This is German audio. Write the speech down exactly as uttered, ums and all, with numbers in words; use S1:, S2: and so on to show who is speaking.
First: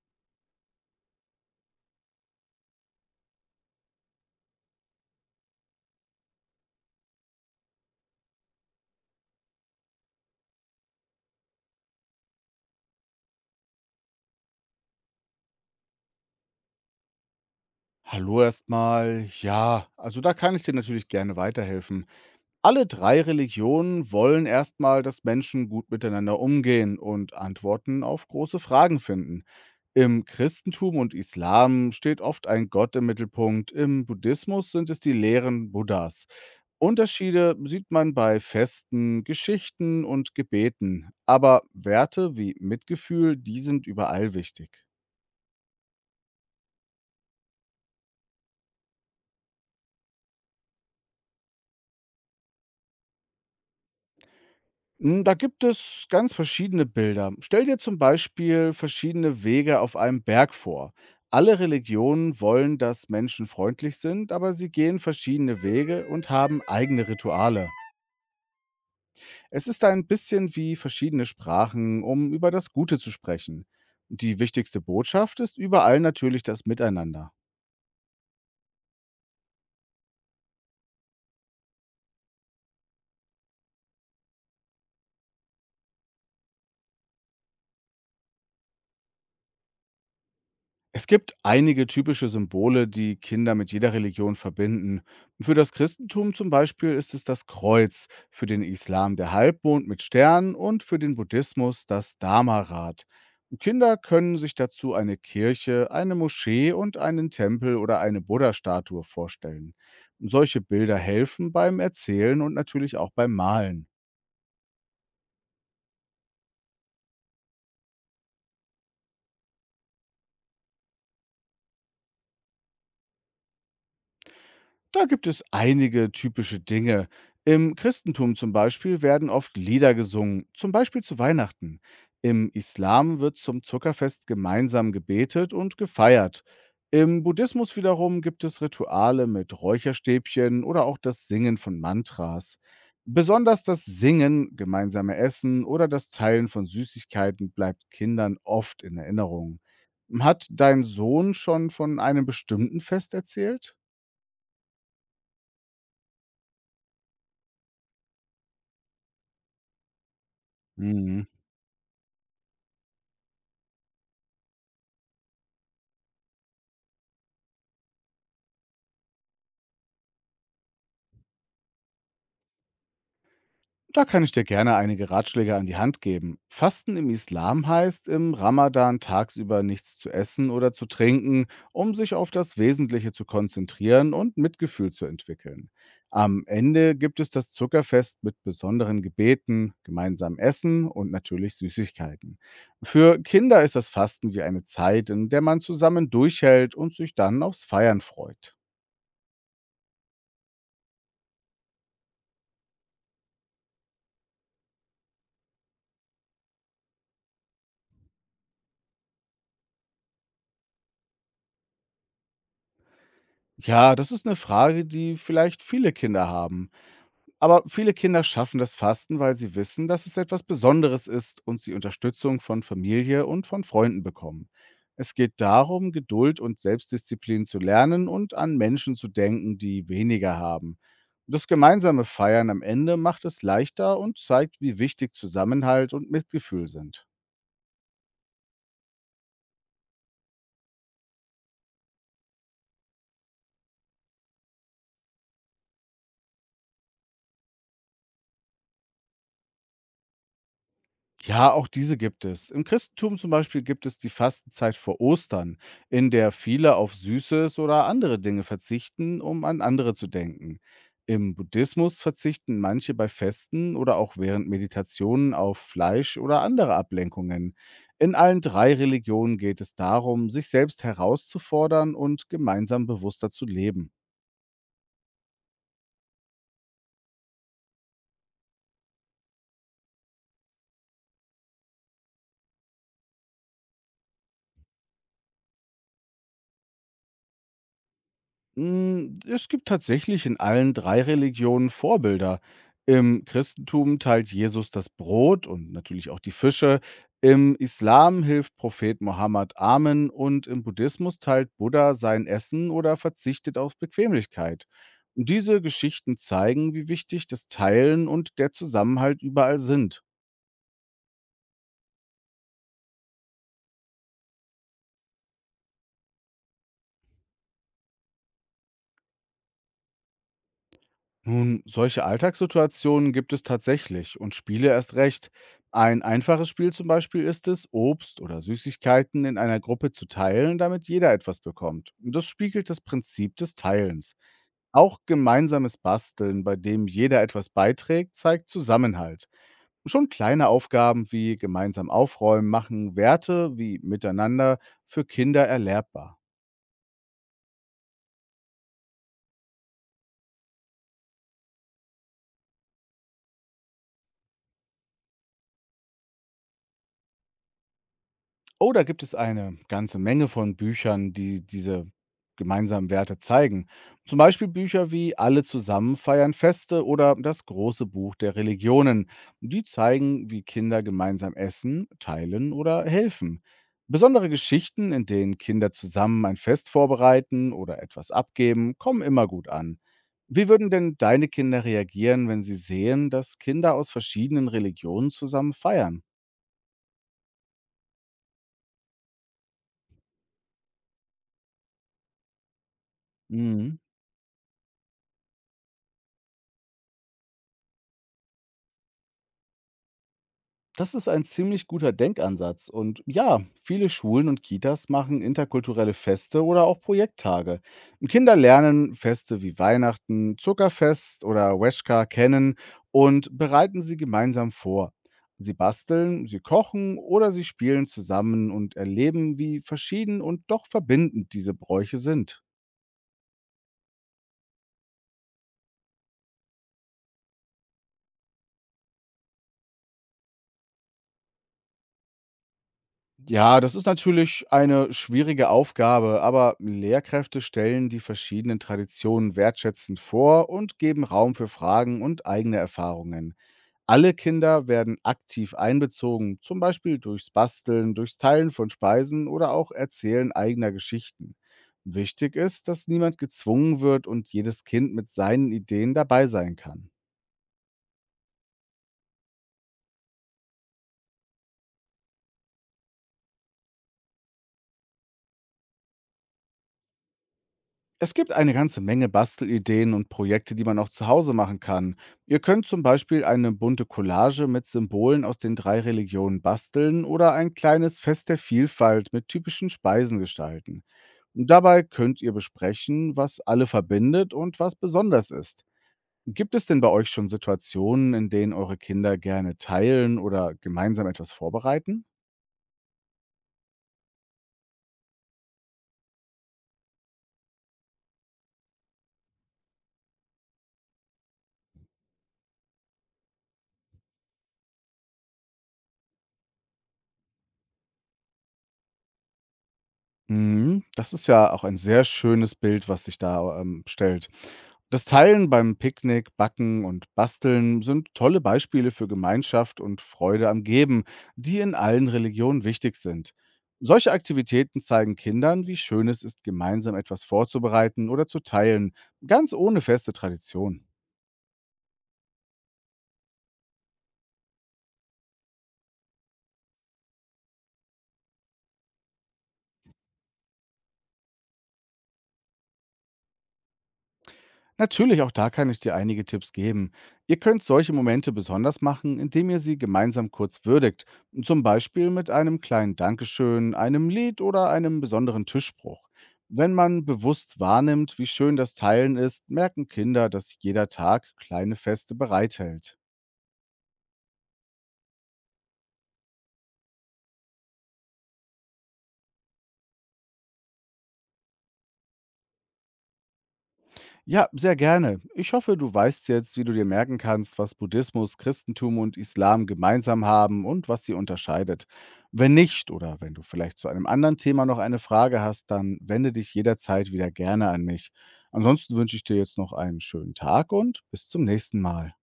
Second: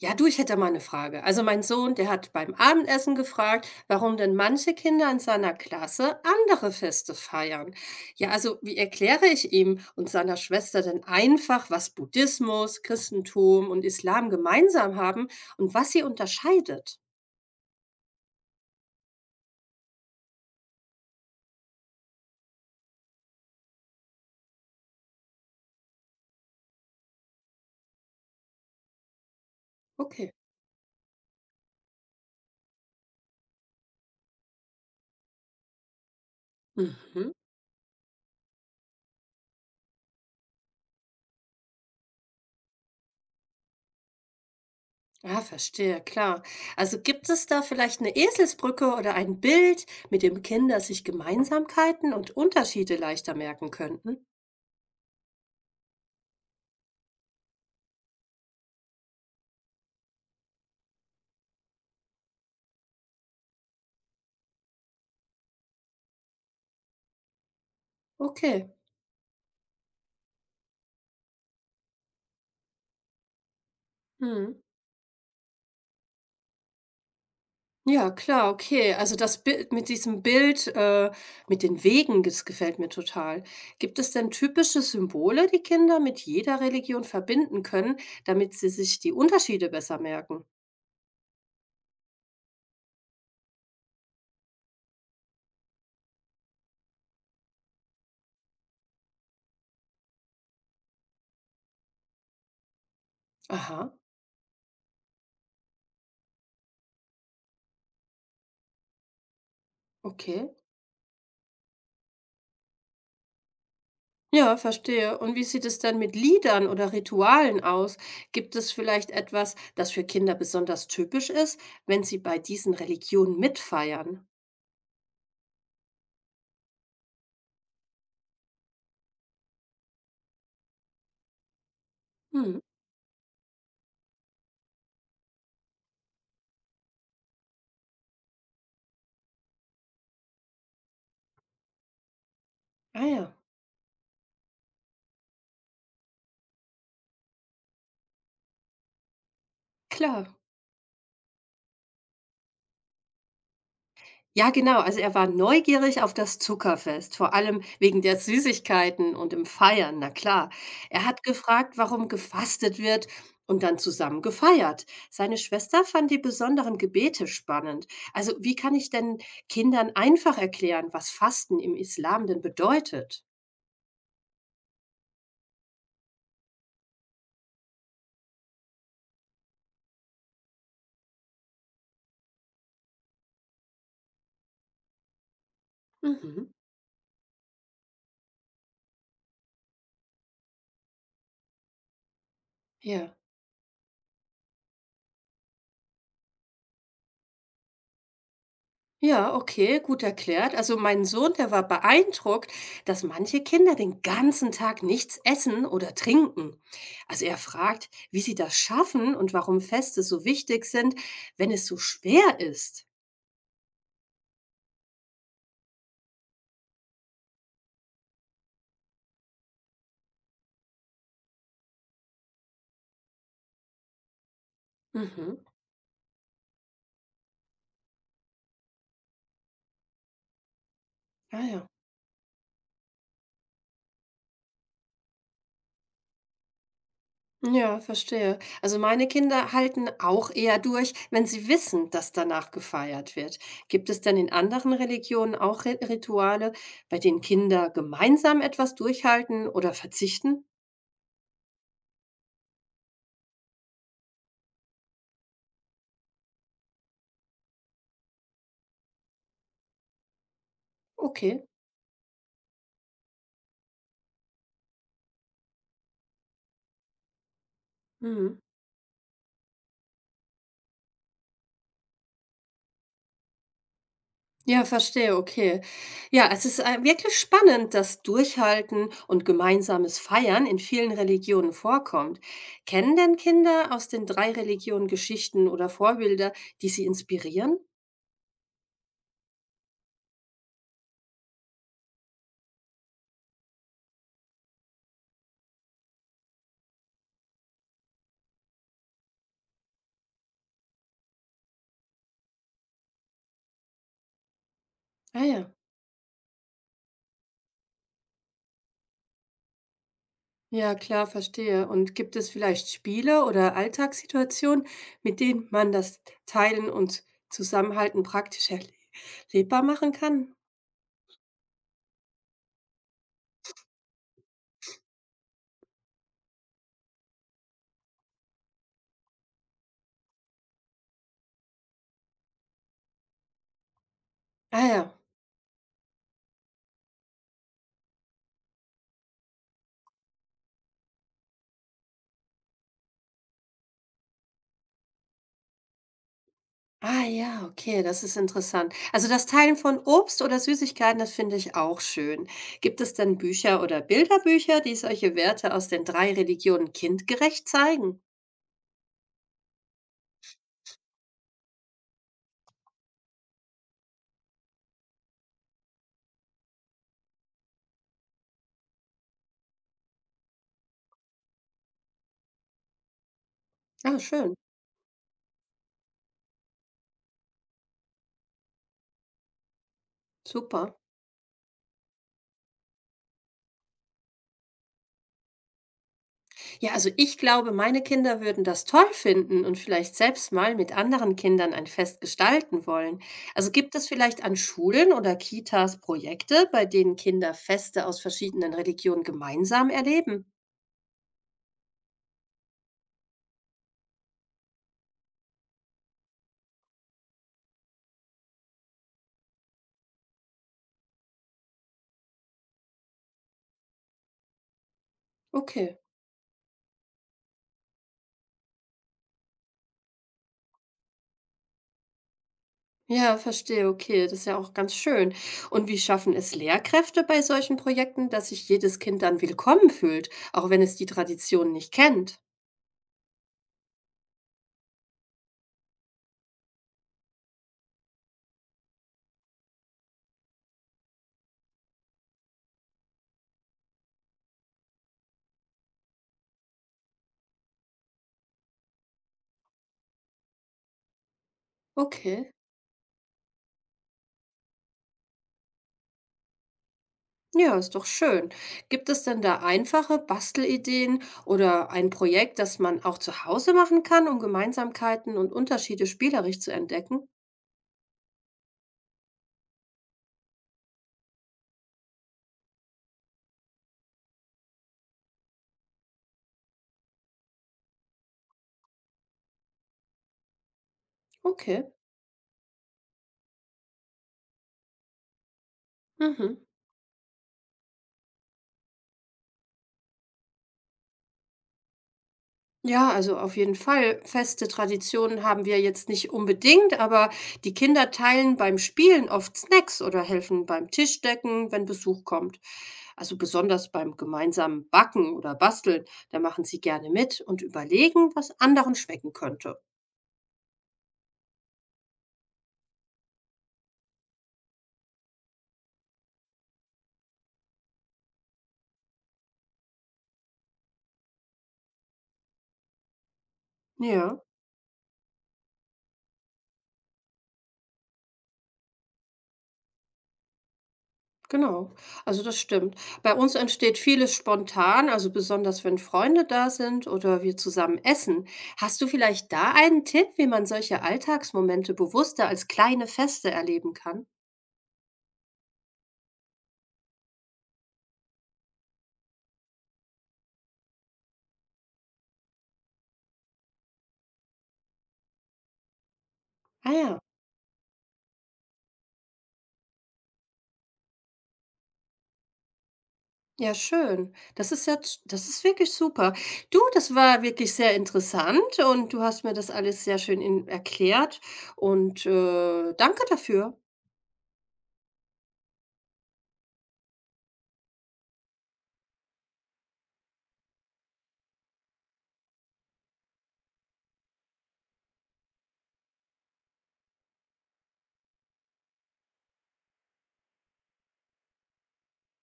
S1: Ja, du, ich hätte da mal eine Frage. Also mein Sohn, der hat beim Abendessen gefragt, warum denn manche Kinder in seiner Klasse andere Feste feiern. Ja, also wie erkläre ich ihm und seiner Schwester denn einfach, was Buddhismus, Christentum und Islam gemeinsam haben und was sie unterscheidet?
S2: Hallo erstmal. Ja, also da kann ich dir natürlich gerne weiterhelfen. Alle drei Religionen wollen erstmal, dass Menschen gut miteinander umgehen und Antworten auf große Fragen finden. Im
S1: Okay.
S2: Christentum und Islam steht oft ein Gott im Mittelpunkt, im Buddhismus sind es die Lehren Buddhas.
S1: Mhm.
S2: Unterschiede sieht man bei Festen, Geschichten und Gebeten, aber Werte wie Mitgefühl, die sind überall wichtig.
S1: Ja, verstehe, klar. Also gibt es da vielleicht eine Eselsbrücke oder ein Bild, mit dem Kinder sich Gemeinsamkeiten und Unterschiede leichter merken könnten?
S2: Hm, da gibt es ganz verschiedene Bilder. Stell dir zum Beispiel verschiedene Wege auf einem Berg vor. Alle Religionen wollen, dass Menschen freundlich sind, aber sie gehen verschiedene Wege und haben eigene Rituale.
S1: Okay.
S2: Es ist ein bisschen wie verschiedene Sprachen, um über das Gute zu sprechen. Die
S1: Mhm.
S2: wichtigste Botschaft ist überall natürlich das Miteinander.
S1: Ja, klar, okay. Also das Bild mit diesem Bild, äh, mit den Wegen, das gefällt mir total. Gibt es denn typische Symbole, die Kinder mit jeder Religion verbinden können, damit sie sich die Unterschiede besser merken?
S2: Es gibt einige typische Symbole, die Kinder mit jeder Religion verbinden. Für das Christentum zum Beispiel ist es das Kreuz, für den Islam der Halbmond mit Stern und für den Buddhismus das Dharma-Rad.
S1: Aha,
S2: Kinder können sich dazu eine Kirche, eine Moschee und einen Tempel oder eine Buddha-Statue vorstellen.
S1: okay.
S2: Solche Bilder helfen beim Erzählen und natürlich auch beim Malen.
S1: Ja, verstehe. Und wie sieht es dann mit Liedern oder Ritualen aus? Gibt es vielleicht etwas, das für Kinder besonders typisch ist, wenn sie bei diesen Religionen mitfeiern?
S2: Da gibt es einige typische Dinge. Im Christentum zum Beispiel werden oft Lieder gesungen, zum Beispiel zu Weihnachten. Im
S1: Hm,
S2: Islam wird zum Zuckerfest gemeinsam gebetet und gefeiert. Im Buddhismus wiederum gibt es Rituale mit Räucherstäbchen oder auch das Singen von Mantras.
S1: ah ja,
S2: Besonders das Singen, gemeinsame Essen oder das Teilen von Süßigkeiten bleibt Kindern oft in Erinnerung.
S1: klar.
S2: Hat dein Sohn schon von einem bestimmten Fest erzählt?
S1: Ja, genau. Also er war neugierig auf das Zuckerfest, vor allem wegen der Süßigkeiten und im Feiern, na klar. Er hat
S2: Mhm.
S1: gefragt, warum gefastet wird und dann zusammen gefeiert. Seine Schwester fand die besonderen Gebete spannend. Also wie kann ich denn Kindern einfach erklären, was Fasten im Islam denn bedeutet?
S2: Da kann ich dir gerne einige Ratschläge an die Hand geben. Fasten im Islam heißt, im Ramadan tagsüber nichts zu essen oder zu trinken, um sich auf das Wesentliche zu konzentrieren und Mitgefühl zu entwickeln. Am
S1: Mhm.
S2: Ende gibt es das Zuckerfest mit besonderen Gebeten, gemeinsam Essen und natürlich Süßigkeiten.
S1: Ja.
S2: Für Kinder ist das Fasten wie eine Zeit, in der man zusammen durchhält und sich dann aufs Feiern freut.
S1: Ja, okay, gut erklärt. Also mein Sohn, der war beeindruckt, dass manche Kinder den ganzen Tag nichts essen oder trinken. Also er fragt, wie sie das schaffen und warum Feste so wichtig sind, wenn es so schwer ist.
S2: Ja, das ist eine Frage, die vielleicht viele Kinder haben. Aber viele Kinder schaffen das Fasten, weil sie wissen, dass es etwas Besonderes ist und sie Unterstützung von Familie und von Freunden bekommen. Es geht
S1: Mhm.
S2: darum, Geduld und Selbstdisziplin zu lernen und an Menschen zu denken, die weniger haben.
S1: Ah
S2: Das
S1: ja.
S2: gemeinsame Feiern am Ende macht es leichter und zeigt, wie wichtig Zusammenhalt und Mitgefühl sind.
S1: Ja, verstehe. Also meine Kinder halten auch eher durch, wenn sie wissen, dass danach gefeiert wird. Gibt es denn in anderen Religionen auch Ri- Rituale, bei denen Kinder gemeinsam etwas durchhalten oder verzichten?
S2: Ja, auch diese gibt es. Im Christentum zum Beispiel gibt es die Fastenzeit vor Ostern, in der viele auf Süßes oder andere Dinge verzichten, um an andere zu denken. Im
S1: Okay.
S2: Buddhismus verzichten manche bei Festen oder auch während Meditationen auf Fleisch oder andere Ablenkungen. In
S1: Mhm.
S2: allen drei Religionen geht es darum, sich selbst herauszufordern und gemeinsam bewusster zu leben.
S1: Ja, verstehe, okay. Ja, es ist äh, wirklich spannend, dass Durchhalten und gemeinsames Feiern in vielen Religionen vorkommt. Kennen denn Kinder aus den drei Religionen Geschichten oder Vorbilder, die sie inspirieren?
S2: Hm, es gibt tatsächlich in allen drei Religionen Vorbilder. Im Christentum teilt Jesus das Brot und natürlich auch die Fische. Im Islam hilft Prophet Mohammed Armen und im Buddhismus teilt Buddha sein Essen oder verzichtet auf Bequemlichkeit.
S1: Ah
S2: Und
S1: ja.
S2: diese Geschichten zeigen, wie wichtig das Teilen und der Zusammenhalt überall sind.
S1: Ja, klar, verstehe. Und gibt es vielleicht Spiele oder Alltagssituationen, mit denen man das Teilen und Zusammenhalten praktisch erle- erlebbar machen kann?
S2: Nun, solche Alltagssituationen gibt es tatsächlich und Spiele erst recht. Ein einfaches Spiel zum Beispiel ist es, Obst oder Süßigkeiten in einer Gruppe zu teilen, damit jeder etwas bekommt. Und das spiegelt das Prinzip des Teilens.
S1: Ah ja.
S2: Auch gemeinsames Basteln, bei dem jeder etwas beiträgt, zeigt Zusammenhalt. Schon kleine Aufgaben wie gemeinsam aufräumen machen Werte wie miteinander für Kinder erlernbar.
S1: Ah ja, okay, das ist interessant. Also das Teilen von Obst oder Süßigkeiten, das finde ich auch schön. Gibt es denn Bücher oder Bilderbücher, die solche Werte aus den drei Religionen kindgerecht zeigen?
S2: Oh, da gibt es eine ganze Menge von Büchern, die diese gemeinsamen Werte zeigen. Zum Beispiel Bücher wie Alle zusammen feiern Feste oder Das große Buch der Religionen. Die zeigen, wie Kinder gemeinsam essen, teilen oder helfen.
S1: Ah,
S2: Besondere
S1: schön.
S2: Geschichten, in denen Kinder zusammen ein Fest vorbereiten oder etwas abgeben, kommen immer gut an. Wie würden
S1: Super.
S2: denn deine Kinder reagieren, wenn sie sehen, dass Kinder aus verschiedenen Religionen zusammen feiern?
S1: Ja, also ich glaube, meine Kinder würden das toll finden und vielleicht selbst mal mit anderen Kindern ein Fest gestalten wollen. Also gibt
S2: Mhm.
S1: es vielleicht an Schulen oder Kitas Projekte, bei denen Kinder Feste aus verschiedenen Religionen gemeinsam erleben?
S2: Das ist ein ziemlich guter Denkansatz. Und ja, viele Schulen und Kitas machen interkulturelle Feste oder auch Projekttage. Kinder lernen Feste wie Weihnachten, Zuckerfest oder Weshka kennen und bereiten sie gemeinsam vor. Sie
S1: Okay.
S2: basteln, sie kochen oder sie spielen zusammen und erleben, wie verschieden und doch verbindend diese Bräuche sind.
S1: Ja, verstehe, okay, das ist ja auch ganz schön. Und wie schaffen es Lehrkräfte bei solchen Projekten, dass sich jedes Kind dann willkommen fühlt, auch wenn es die Tradition nicht kennt?
S2: Ja, das ist natürlich eine schwierige Aufgabe, aber Lehrkräfte stellen die verschiedenen Traditionen wertschätzend vor und geben Raum für Fragen und eigene Erfahrungen. Alle Kinder werden aktiv einbezogen, zum Beispiel durchs Basteln, durchs Teilen von Speisen oder auch Erzählen eigener Geschichten.
S1: Okay,
S2: Wichtig ist, dass niemand gezwungen wird und jedes Kind mit seinen Ideen dabei sein kann.
S1: ja, ist doch schön. Gibt es denn da einfache Bastelideen oder ein Projekt, das man auch zu Hause machen kann, um Gemeinsamkeiten und Unterschiede spielerisch zu entdecken?
S2: Es gibt eine ganze Menge Bastelideen und Projekte, die man auch zu Hause machen kann. Ihr könnt zum Beispiel eine bunte Collage mit Symbolen aus den drei Religionen basteln oder ein kleines Fest der Vielfalt mit typischen Speisen gestalten. Und
S1: Okay.
S2: dabei könnt ihr besprechen, was alle verbindet und was besonders ist.
S1: Mhm.
S2: Gibt es denn bei euch schon Situationen, in denen eure Kinder gerne teilen oder gemeinsam etwas vorbereiten?
S1: Ja, also auf jeden Fall. Feste Traditionen haben wir jetzt nicht unbedingt, aber die Kinder teilen beim Spielen oft Snacks oder helfen beim Tischdecken, wenn Besuch kommt. Also besonders beim gemeinsamen Backen oder Basteln, da machen sie gerne mit und überlegen, was anderen schmecken könnte.
S2: Mhm. Das ist ja auch ein sehr schönes Bild, was sich da ähm, stellt. Das Teilen beim Picknick, Backen und Basteln sind tolle Beispiele für Gemeinschaft und Freude am Geben, die in allen Religionen wichtig sind. Solche
S1: Ja.
S2: Aktivitäten zeigen Kindern, wie schön es ist, gemeinsam etwas vorzubereiten oder zu teilen, ganz ohne feste Tradition.
S1: Genau, also das stimmt. Bei uns entsteht vieles spontan, also besonders wenn Freunde da sind oder wir zusammen essen. Hast du vielleicht da einen Tipp, wie man solche Alltagsmomente bewusster als kleine Feste erleben kann?
S2: Natürlich, auch da kann ich dir einige Tipps geben. Ihr könnt solche Momente besonders machen, indem ihr sie gemeinsam kurz würdigt. Zum Beispiel mit einem kleinen Dankeschön, einem Lied oder einem besonderen Tischspruch.
S1: Ah
S2: Wenn
S1: ja.
S2: man bewusst wahrnimmt, wie schön das Teilen ist, merken Kinder, dass jeder Tag kleine Feste bereithält.
S1: Ja, schön. Das ist jetzt, das ist wirklich super. Du, das war wirklich sehr interessant und du hast mir das alles sehr schön in, erklärt und äh, danke dafür.
S2: Ja, sehr gerne. Ich hoffe, du weißt jetzt, wie du dir merken kannst, was Buddhismus, Christentum und Islam gemeinsam haben und was sie unterscheidet. Wenn nicht oder wenn du vielleicht zu einem anderen Thema noch eine Frage hast, dann wende dich jederzeit wieder gerne an mich. Ansonsten wünsche ich dir jetzt noch einen schönen Tag und bis zum nächsten Mal.